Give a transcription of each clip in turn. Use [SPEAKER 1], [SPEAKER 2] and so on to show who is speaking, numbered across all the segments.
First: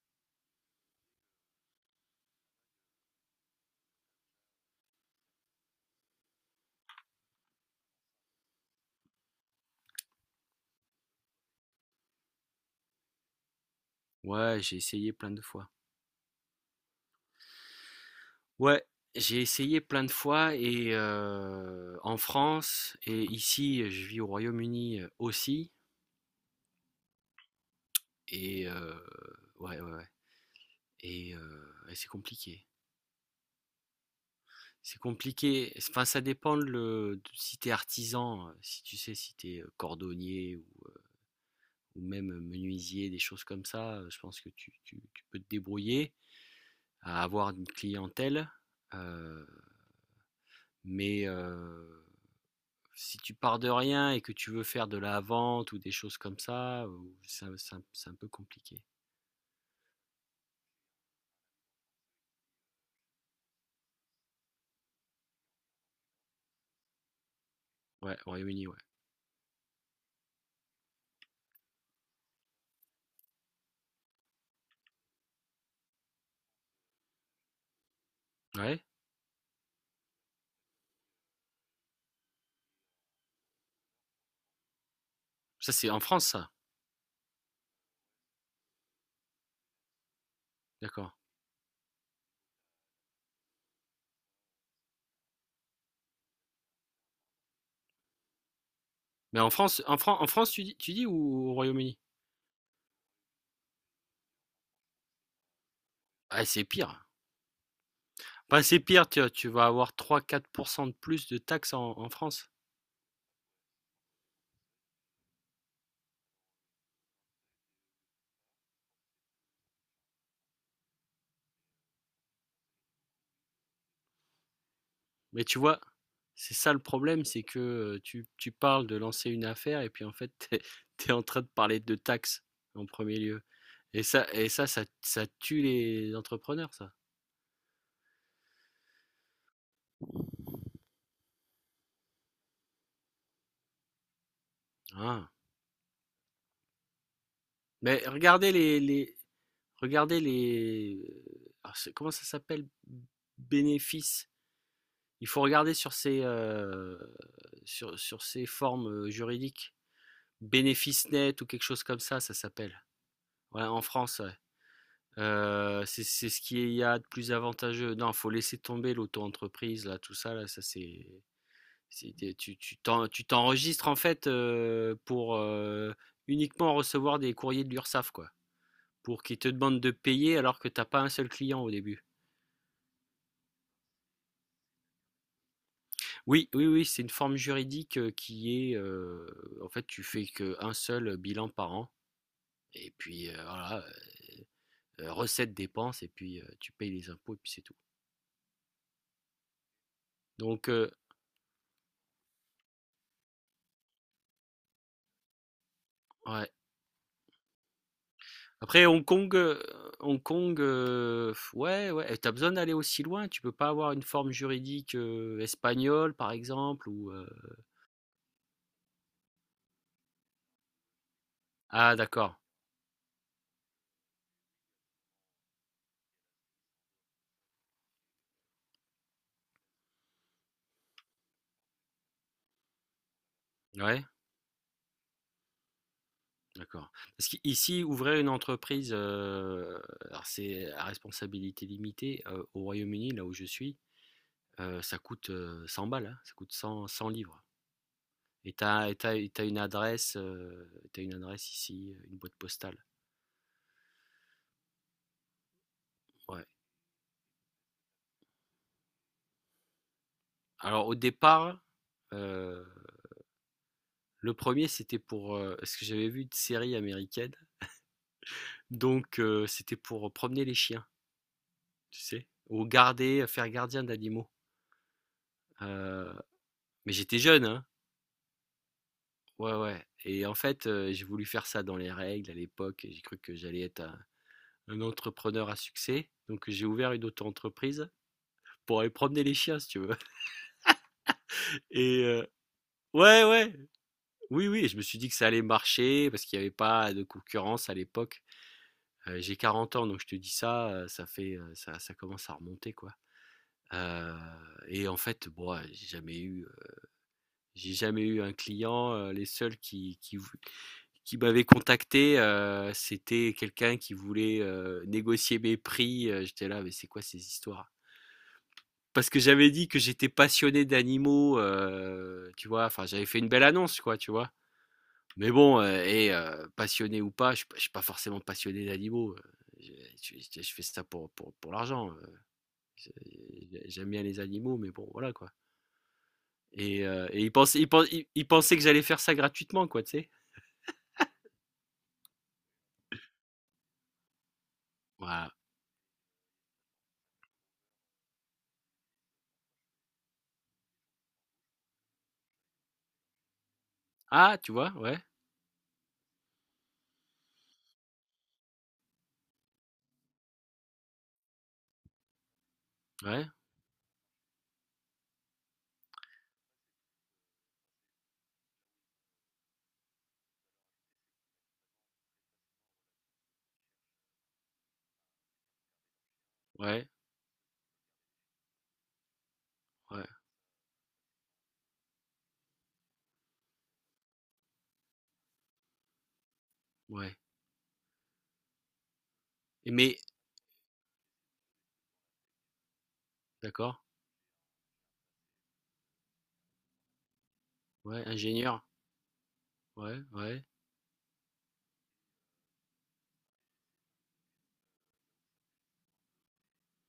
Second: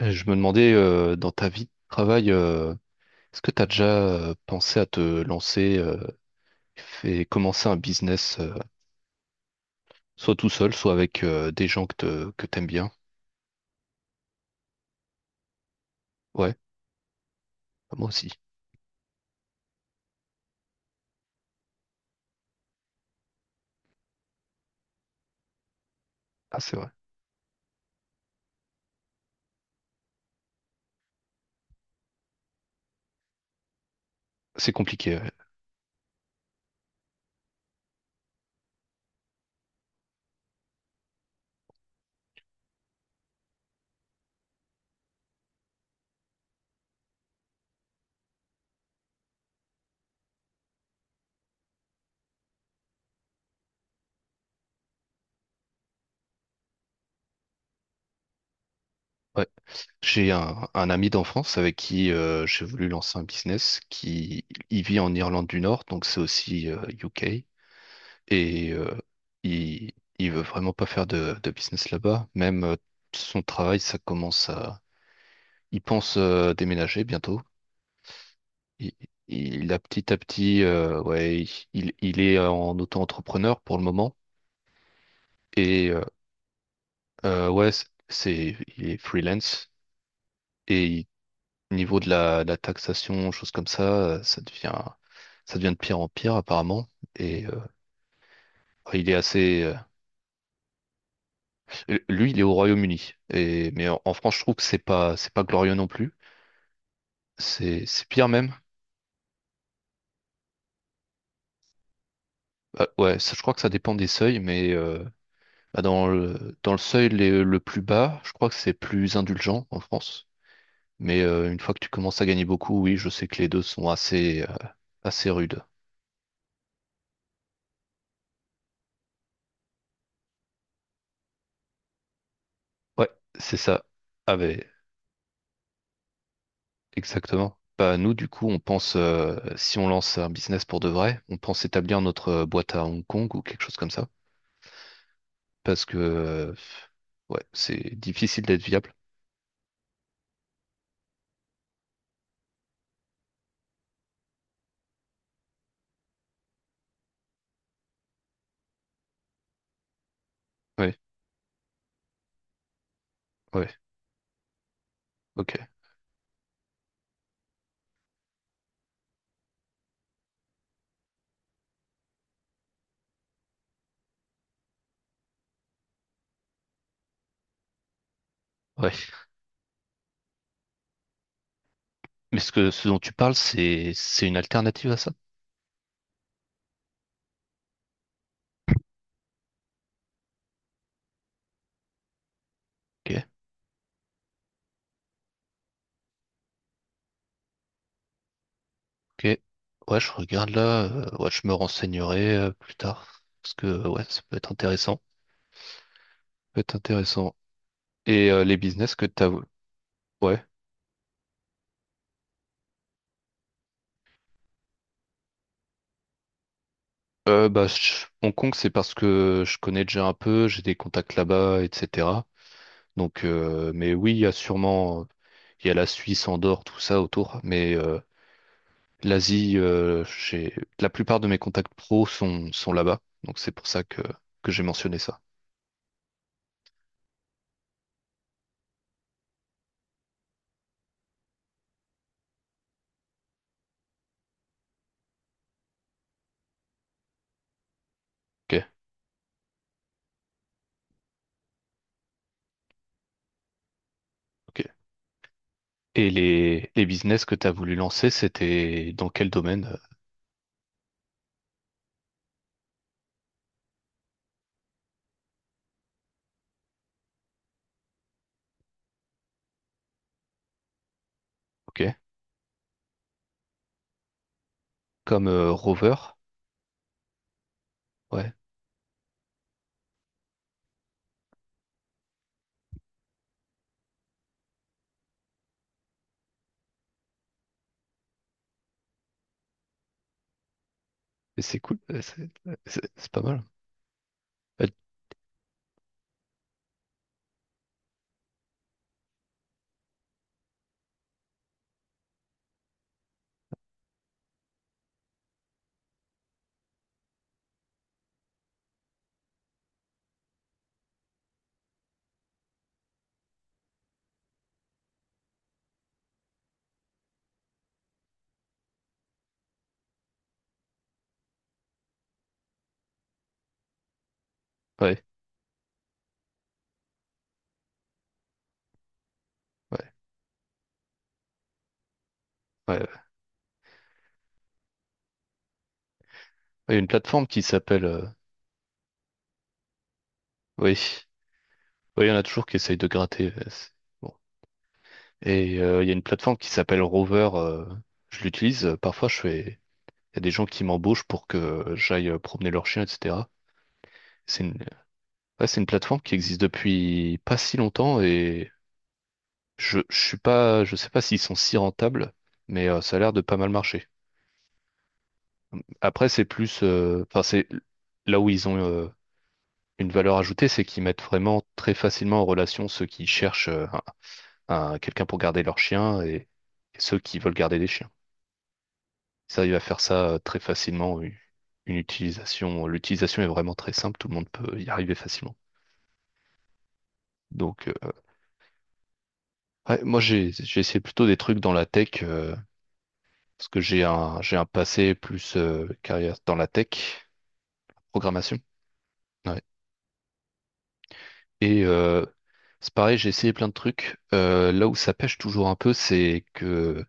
[SPEAKER 1] Je me demandais, dans ta vie de travail, est-ce que tu as déjà pensé à te lancer et commencer un business, soit tout seul, soit avec des gens que t'aimes bien?
[SPEAKER 2] Ouais, j'ai essayé plein de fois.
[SPEAKER 1] Ouais, moi aussi.
[SPEAKER 2] Ouais, j'ai essayé plein de fois et en France et ici, je vis au Royaume-Uni aussi.
[SPEAKER 1] Ah, c'est vrai.
[SPEAKER 2] Et ouais. Et, c'est compliqué.
[SPEAKER 1] C'est
[SPEAKER 2] C'est
[SPEAKER 1] compliqué. Ouais.
[SPEAKER 2] compliqué. Enfin, ça dépend si t'es artisan, si tu sais, si t'es cordonnier ou même menuisier, des choses comme ça. Je pense que tu peux te débrouiller à avoir une clientèle. Euh, mais si tu pars de rien et que tu veux faire de la vente ou des choses comme ça, c'est un peu compliqué.
[SPEAKER 1] Ouais. J'ai un ami d'enfance avec qui j'ai voulu lancer un business qui il vit en Irlande du Nord, donc c'est aussi UK.
[SPEAKER 2] Ouais, au Royaume-Uni,
[SPEAKER 1] Et
[SPEAKER 2] ouais.
[SPEAKER 1] euh, il, il veut vraiment pas faire de business là-bas. Même son travail, ça commence à il pense déménager bientôt.
[SPEAKER 2] Ouais,
[SPEAKER 1] Il, il a petit à petit, ouais, il est en auto-entrepreneur pour le moment.
[SPEAKER 2] ça
[SPEAKER 1] Et
[SPEAKER 2] c'est en
[SPEAKER 1] euh,
[SPEAKER 2] France, ça.
[SPEAKER 1] ouais, il est freelance. Et il-
[SPEAKER 2] D'accord.
[SPEAKER 1] niveau de la taxation, choses comme ça, euh, ça devient, ça devient de pire en pire apparemment. Et euh, il est
[SPEAKER 2] Mais En France, tu dis ou au Royaume-Uni?
[SPEAKER 1] lui, il est au Royaume-Uni. Et mais en France, je trouve que c'est pas glorieux non plus.
[SPEAKER 2] Ah, c'est pire.
[SPEAKER 1] C'est pire même.
[SPEAKER 2] Enfin, c'est pire, tu vas avoir 3-4% de plus de taxes en France.
[SPEAKER 1] Ouais, ça, je crois que ça dépend des seuils, bah, dans le seuil le plus bas, je crois que c'est plus indulgent en France. Une fois que tu commences à gagner beaucoup, oui, je sais que les deux sont assez
[SPEAKER 2] Mais tu
[SPEAKER 1] rudes.
[SPEAKER 2] vois, c'est ça le problème, c'est que tu parles de lancer une affaire et puis en fait, t'es en train de parler de taxes en
[SPEAKER 1] Ouais,
[SPEAKER 2] premier lieu.
[SPEAKER 1] c'est ça. Ah
[SPEAKER 2] Et
[SPEAKER 1] ben,
[SPEAKER 2] ça, ça, ça tue les entrepreneurs, ça.
[SPEAKER 1] exactement. Bah, nous, du coup, on pense, si on lance un business pour de vrai, on pense établir notre boîte à Hong Kong ou quelque chose comme ça.
[SPEAKER 2] Ah.
[SPEAKER 1] Parce que, euh, ouais, c'est
[SPEAKER 2] Mais
[SPEAKER 1] difficile d'être viable.
[SPEAKER 2] regardez les ah, c'est- comment ça s'appelle? Bénéfices. Il faut regarder sur ces sur ces formes juridiques.
[SPEAKER 1] Ouais,
[SPEAKER 2] Bénéfice net ou quelque chose comme ça s'appelle. Ouais,
[SPEAKER 1] ouais,
[SPEAKER 2] en France, ouais.
[SPEAKER 1] ok.
[SPEAKER 2] C'est ce qu'il y a de plus avantageux. Non, faut laisser tomber l'auto-entreprise, là, tout ça, là, ça c'est. Tu t'enregistres en fait pour uniquement recevoir des courriers de l'URSSAF, quoi.
[SPEAKER 1] Ouais.
[SPEAKER 2] Pour qu'ils te demandent de payer alors que t'as pas un seul client au début.
[SPEAKER 1] Mais ce que, ce dont tu parles, c'est une alternative à ça?
[SPEAKER 2] Oui, oui, oui, c'est une forme juridique qui est, en fait, tu fais qu'un seul bilan par an, et
[SPEAKER 1] Ok.
[SPEAKER 2] puis voilà, recettes, dépenses, et puis tu payes les impôts, et puis c'est tout.
[SPEAKER 1] Ok. Ouais, je regarde
[SPEAKER 2] Donc,
[SPEAKER 1] là. Ouais, je me renseignerai plus tard. Parce que ouais, ça peut être intéressant. Ça
[SPEAKER 2] ouais.
[SPEAKER 1] peut être intéressant. Et les
[SPEAKER 2] Après,
[SPEAKER 1] business que t'as.
[SPEAKER 2] Hong
[SPEAKER 1] Ouais.
[SPEAKER 2] Kong, ouais, t'as besoin d'aller aussi loin, tu peux pas avoir une forme juridique espagnole, par exemple, ou...
[SPEAKER 1] Bah, Hong Kong, c'est parce que je connais déjà un peu, j'ai des contacts là-bas,
[SPEAKER 2] Ah,
[SPEAKER 1] etc.
[SPEAKER 2] d'accord,
[SPEAKER 1] Donc, mais oui, il y a la Suisse, Andorre, tout ça autour. L'Asie, la plupart de mes contacts pro sont là-bas, donc c'est pour ça
[SPEAKER 2] ouais.
[SPEAKER 1] que j'ai mentionné ça.
[SPEAKER 2] D'accord. Parce qu'ici, ouvrir une entreprise, alors c'est à responsabilité limitée, au Royaume-Uni, là où je suis, ça coûte, 100 balles, hein, ça coûte 100-100 £.
[SPEAKER 1] Ok,
[SPEAKER 2] Et t'as, as et tu une adresse ici, une boîte postale.
[SPEAKER 1] ok. Et
[SPEAKER 2] Ouais.
[SPEAKER 1] les business que tu as voulu lancer, c'était dans quel domaine?
[SPEAKER 2] Alors au départ, heu, le premier c'était pour, parce que j'avais vu une série américaine, donc c'était pour promener les chiens,
[SPEAKER 1] Ok.
[SPEAKER 2] tu sais? Ou garder, faire gardien d'animaux.
[SPEAKER 1] Comme Rover?
[SPEAKER 2] Heu, mais j'étais jeune, hein.
[SPEAKER 1] Ouais.
[SPEAKER 2] Ouais. Et en fait, j'ai voulu faire ça dans les règles à l'époque. J'ai cru que j'allais être un entrepreneur à succès. Donc, j'ai ouvert une auto-entreprise pour aller promener les chiens, si tu veux.
[SPEAKER 1] Et c'est cool,
[SPEAKER 2] Et euh,
[SPEAKER 1] c'est pas
[SPEAKER 2] ouais,
[SPEAKER 1] mal.
[SPEAKER 2] ouais. Oui,
[SPEAKER 1] Euh,
[SPEAKER 2] oui. Je me suis dit que ça allait marcher parce qu'il n'y avait pas de concurrence à l'époque. J'ai 40 ans, donc je te dis ça, ça fait, ça commence à remonter, quoi. Euh, et en fait, bon, ouais, J'ai jamais eu un client. Les seuls qui, vou- qui m'avaient contacté, c'était quelqu'un qui voulait négocier mes prix. J'étais là, mais c'est quoi ces histoires? Parce que j'avais dit que j'étais passionné d'animaux, tu vois. Enfin, j'avais fait une belle annonce, quoi, tu vois.
[SPEAKER 1] Ouais,
[SPEAKER 2] Mais bon, passionné ou pas, je suis pas forcément passionné d'animaux.
[SPEAKER 1] ouais,
[SPEAKER 2] Je fais ça pour l'argent.
[SPEAKER 1] ouais. Ouais.
[SPEAKER 2] J'aime bien les animaux, mais bon, voilà, quoi.
[SPEAKER 1] Il y a une
[SPEAKER 2] Et
[SPEAKER 1] plateforme
[SPEAKER 2] il
[SPEAKER 1] qui
[SPEAKER 2] pensait, il
[SPEAKER 1] s'appelle.
[SPEAKER 2] pen-
[SPEAKER 1] euh,
[SPEAKER 2] il pensait que j'allais faire ça gratuitement, quoi, tu sais.
[SPEAKER 1] Oui. Oui, il y en a toujours qui essayent de gratter. Bon.
[SPEAKER 2] Voilà.
[SPEAKER 1] Et il y a une plateforme qui s'appelle Rover. Je l'utilise. Parfois, je fais. Il y a des gens qui m'embauchent pour que j'aille promener leur chien, etc.
[SPEAKER 2] Ah,
[SPEAKER 1] C'est
[SPEAKER 2] tu
[SPEAKER 1] une...
[SPEAKER 2] vois? Ouais,
[SPEAKER 1] ouais, c'est une plateforme qui existe depuis pas si longtemps et je suis pas, je sais pas s'ils sont si rentables, ça a l'air de
[SPEAKER 2] ouais,
[SPEAKER 1] pas mal marcher. Après, enfin, c'est là où ils ont une valeur ajoutée, c'est qu'ils mettent vraiment très facilement en relation ceux qui cherchent quelqu'un pour garder leur chien et
[SPEAKER 2] ouais,
[SPEAKER 1] ceux qui veulent garder des chiens. Ils arrivent à faire
[SPEAKER 2] ouais,
[SPEAKER 1] ça très facilement. L'utilisation est vraiment très simple. Tout le monde peut y arriver facilement.
[SPEAKER 2] ouais,
[SPEAKER 1] Donc,
[SPEAKER 2] et
[SPEAKER 1] ouais,
[SPEAKER 2] mais
[SPEAKER 1] moi, j'ai essayé plutôt des trucs dans la tech parce que
[SPEAKER 2] d'accord,
[SPEAKER 1] j'ai un passé plus carrière dans la tech,
[SPEAKER 2] ouais,
[SPEAKER 1] programmation.
[SPEAKER 2] ingénieur,
[SPEAKER 1] Ouais.
[SPEAKER 2] ouais, ouais,
[SPEAKER 1] Et euh, c'est pareil, j'ai essayé plein de trucs. Là où ça pêche toujours un peu, c'est que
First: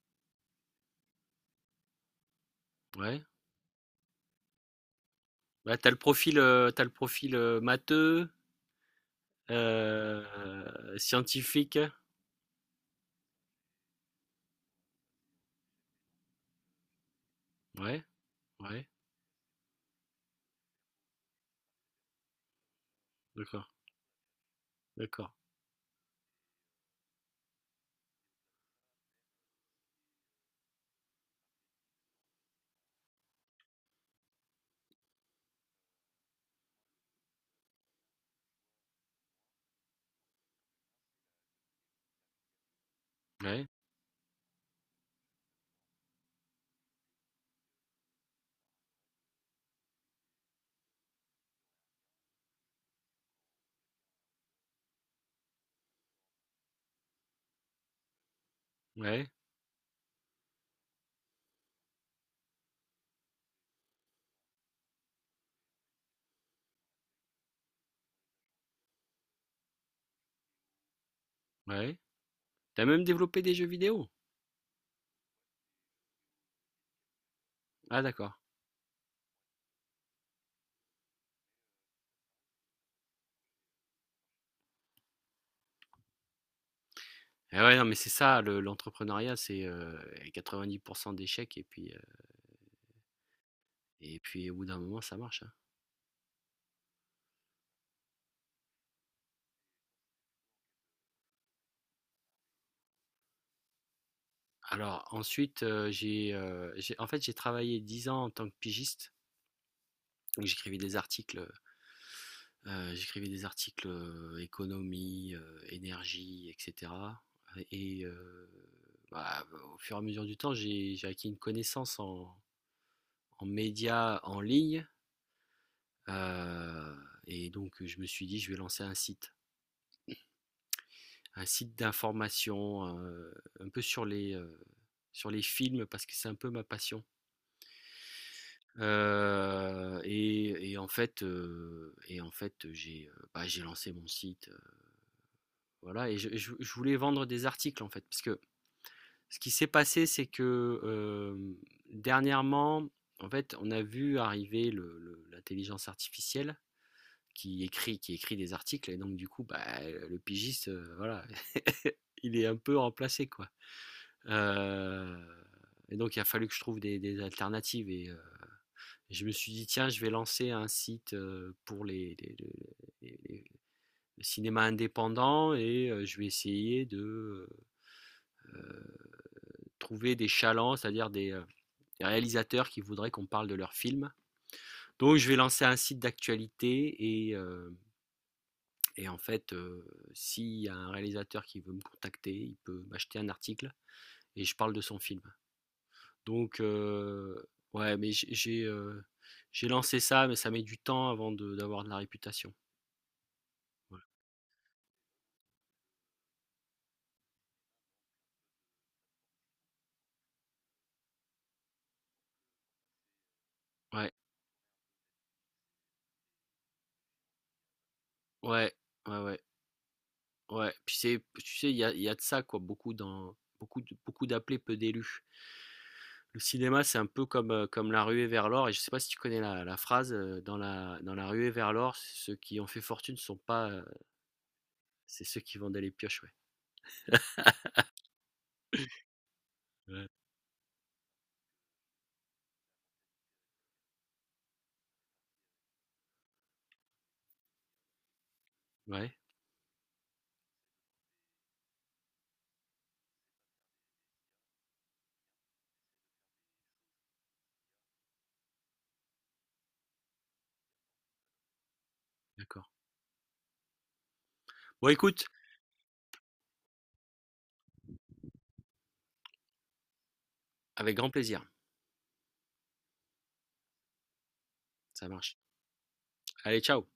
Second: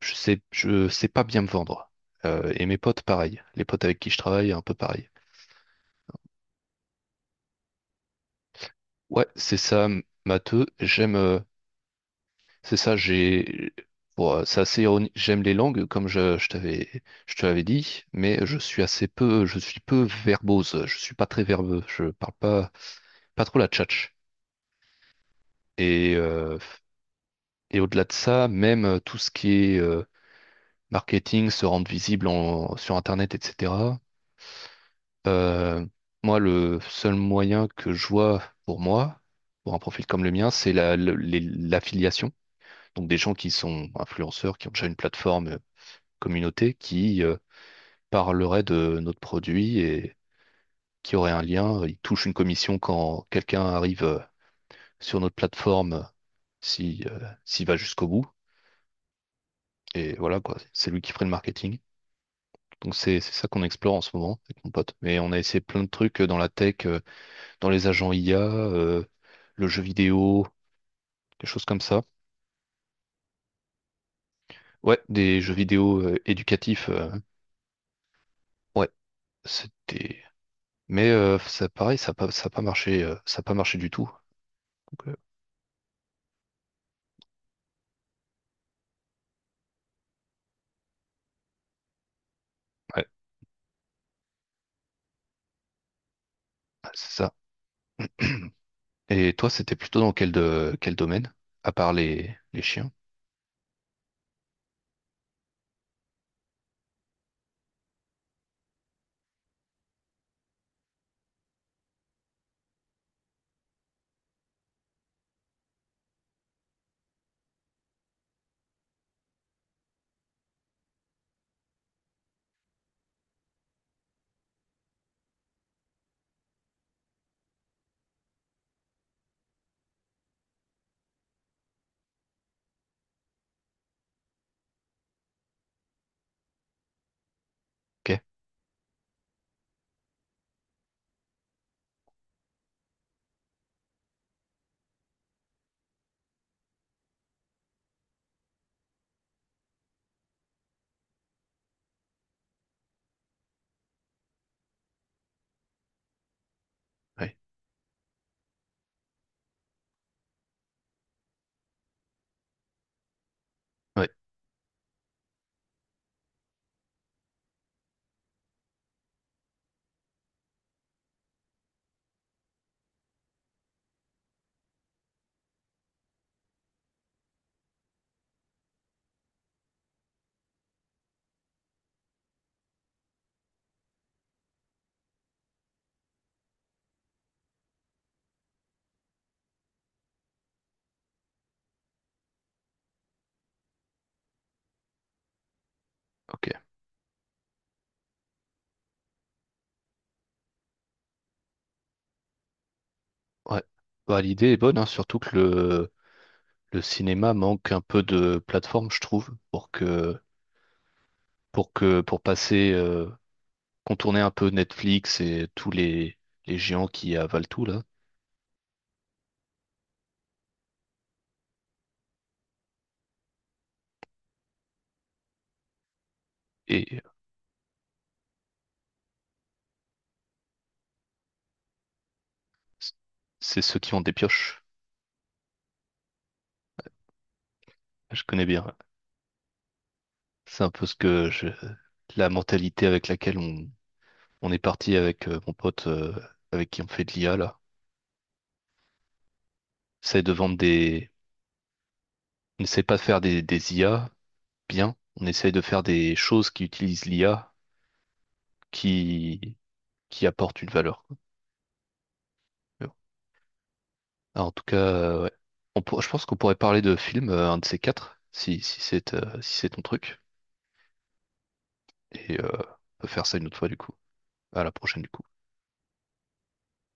[SPEAKER 1] je sais pas bien me vendre. Et mes potes,
[SPEAKER 2] ouais.
[SPEAKER 1] pareil. Les potes avec qui je travaille, un peu pareil.
[SPEAKER 2] Bah, tu le profil, matheux,
[SPEAKER 1] Ouais, c'est ça,
[SPEAKER 2] heu,
[SPEAKER 1] matheux. J'aime.
[SPEAKER 2] scientifique.
[SPEAKER 1] C'est ça, j'ai. Bon, c'est assez ironique. J'aime les langues, comme je te l'avais dit,
[SPEAKER 2] Ouais,
[SPEAKER 1] mais je suis
[SPEAKER 2] ouais,
[SPEAKER 1] assez peu, je suis peu verbose. Je suis pas très verbeux. Je parle pas, pas trop
[SPEAKER 2] d'accord,
[SPEAKER 1] la tchatche.
[SPEAKER 2] d'accord.
[SPEAKER 1] Et, euh, et au-delà de ça, même tout ce qui est marketing, se rendre visible sur Internet, etc. euh, moi, le seul moyen que je vois pour moi, pour un profil comme le mien, c'est l'affiliation. Donc des gens qui
[SPEAKER 2] Ouais,
[SPEAKER 1] sont influenceurs, qui ont déjà une plateforme communauté, qui parlerait de notre produit et qui aurait un lien. Il touche une commission quand quelqu'un arrive sur notre plateforme, si, s'il va jusqu'au bout.
[SPEAKER 2] ouais,
[SPEAKER 1] Et voilà, quoi, c'est lui qui ferait le marketing. Donc c'est ça qu'on explore en ce moment avec mon pote. Mais on a essayé plein de trucs dans la tech, dans les agents IA, le jeu vidéo, quelque chose comme
[SPEAKER 2] ouais.
[SPEAKER 1] ça.
[SPEAKER 2] T'as même développé des jeux vidéo?
[SPEAKER 1] Ouais, des jeux vidéo éducatifs.
[SPEAKER 2] Ah d'accord.
[SPEAKER 1] Ouais, c'était. Ça, pareil, ça a pas marché, ça a pas marché du tout. Donc,
[SPEAKER 2] Ah ouais, non, mais c'est ça le l'entrepreneuriat, c'est, 90 d'échecs
[SPEAKER 1] ouais,
[SPEAKER 2] et puis au bout d'un moment, ça marche, hein.
[SPEAKER 1] c'est ça. Et toi, c'était plutôt dans quel domaine? À part les chiens?
[SPEAKER 2] Alors ensuite, j'ai travaillé 10 ans en tant que pigiste. Donc j'écrivais des articles, économie, énergie et cetera et bah, au fur et à mesure du temps, j'ai acquis une connaissance en en médias en ligne, heu et donc je me suis dit: «Je vais lancer un site». Un site d'information, un peu sur les films parce que c'est un peu ma passion.
[SPEAKER 1] Ok,
[SPEAKER 2] Et en fait, J'ai, bah, j'ai lancé mon site, voilà et je voulais vendre des articles, en fait. Parce que ce qui s'est passé, c'est que, hem, dernièrement, en fait, on a vu arriver le l'intelligence artificielle
[SPEAKER 1] ouais,
[SPEAKER 2] qui écrit des articles et donc du coup, bah, le pigiste, voilà, il est un peu remplacé, quoi.
[SPEAKER 1] ouais,
[SPEAKER 2] Heu et donc il a fallu que je trouve des alternatives et je me suis dit, tiens, je vais lancer un site pour les- les- le cinéma indépendant et je vais essayer de euh, trouver des chalands, c'est-à-dire des réalisateurs qui voudraient qu'on parle de leurs films. Donc, je vais lancer un site d'actualité et, en fait, s'il y a un réalisateur qui veut me contacter, il peut m'acheter un article et je parle de son film.
[SPEAKER 1] ok,
[SPEAKER 2] Donc, ouais, mais j'ai lancé ça, mais ça met du temps d'avoir de la réputation.
[SPEAKER 1] ouais.
[SPEAKER 2] Voilà.
[SPEAKER 1] Bah, l'idée est bonne, hein, surtout que le cinéma manque un peu de plateforme, je trouve, pour passer,
[SPEAKER 2] Ouais.
[SPEAKER 1] contourner un peu Netflix et tous les géants qui avalent tout, là.
[SPEAKER 2] Ouais, ouais, ouais, ouais. Puis c'est, tu sais, il y a de ça, quoi, beaucoup dans, beaucoup de- beaucoup d'appelés, peu d'élus. Le cinéma, c'est
[SPEAKER 1] Et
[SPEAKER 2] un peu comme, comme la ruée vers l'or, et je sais pas si tu connais la phrase, dans la ruée vers l'or, ceux qui ont fait
[SPEAKER 1] c-
[SPEAKER 2] fortune sont
[SPEAKER 1] c'est
[SPEAKER 2] pas,
[SPEAKER 1] ceux qui ont des pioches.
[SPEAKER 2] c'est ceux qui vendaient les pioches, ouais.
[SPEAKER 1] Je connais bien.
[SPEAKER 2] Ouais.
[SPEAKER 1] C'est un peu ce que la mentalité avec laquelle on est parti avec mon pote, avec qui on fait de l'IA, là.
[SPEAKER 2] Ouais,
[SPEAKER 1] C'est de vendre des on n'essaie pas de faire des IA bien, on essaie de faire des choses qui utilisent l'IA qui, qui apportent une valeur. Quoi.
[SPEAKER 2] d'accord.
[SPEAKER 1] Tu vois. Alors, en tout cas,
[SPEAKER 2] Bon, écoute,
[SPEAKER 1] ouais. Je pense qu'on pourrait parler de films, un de ces quatre, si, si c'est si c'est ton truc.
[SPEAKER 2] avec grand plaisir,
[SPEAKER 1] Et on peut faire ça une autre fois du coup. À la prochaine
[SPEAKER 2] ça
[SPEAKER 1] du coup.
[SPEAKER 2] marche. Allez, ciao.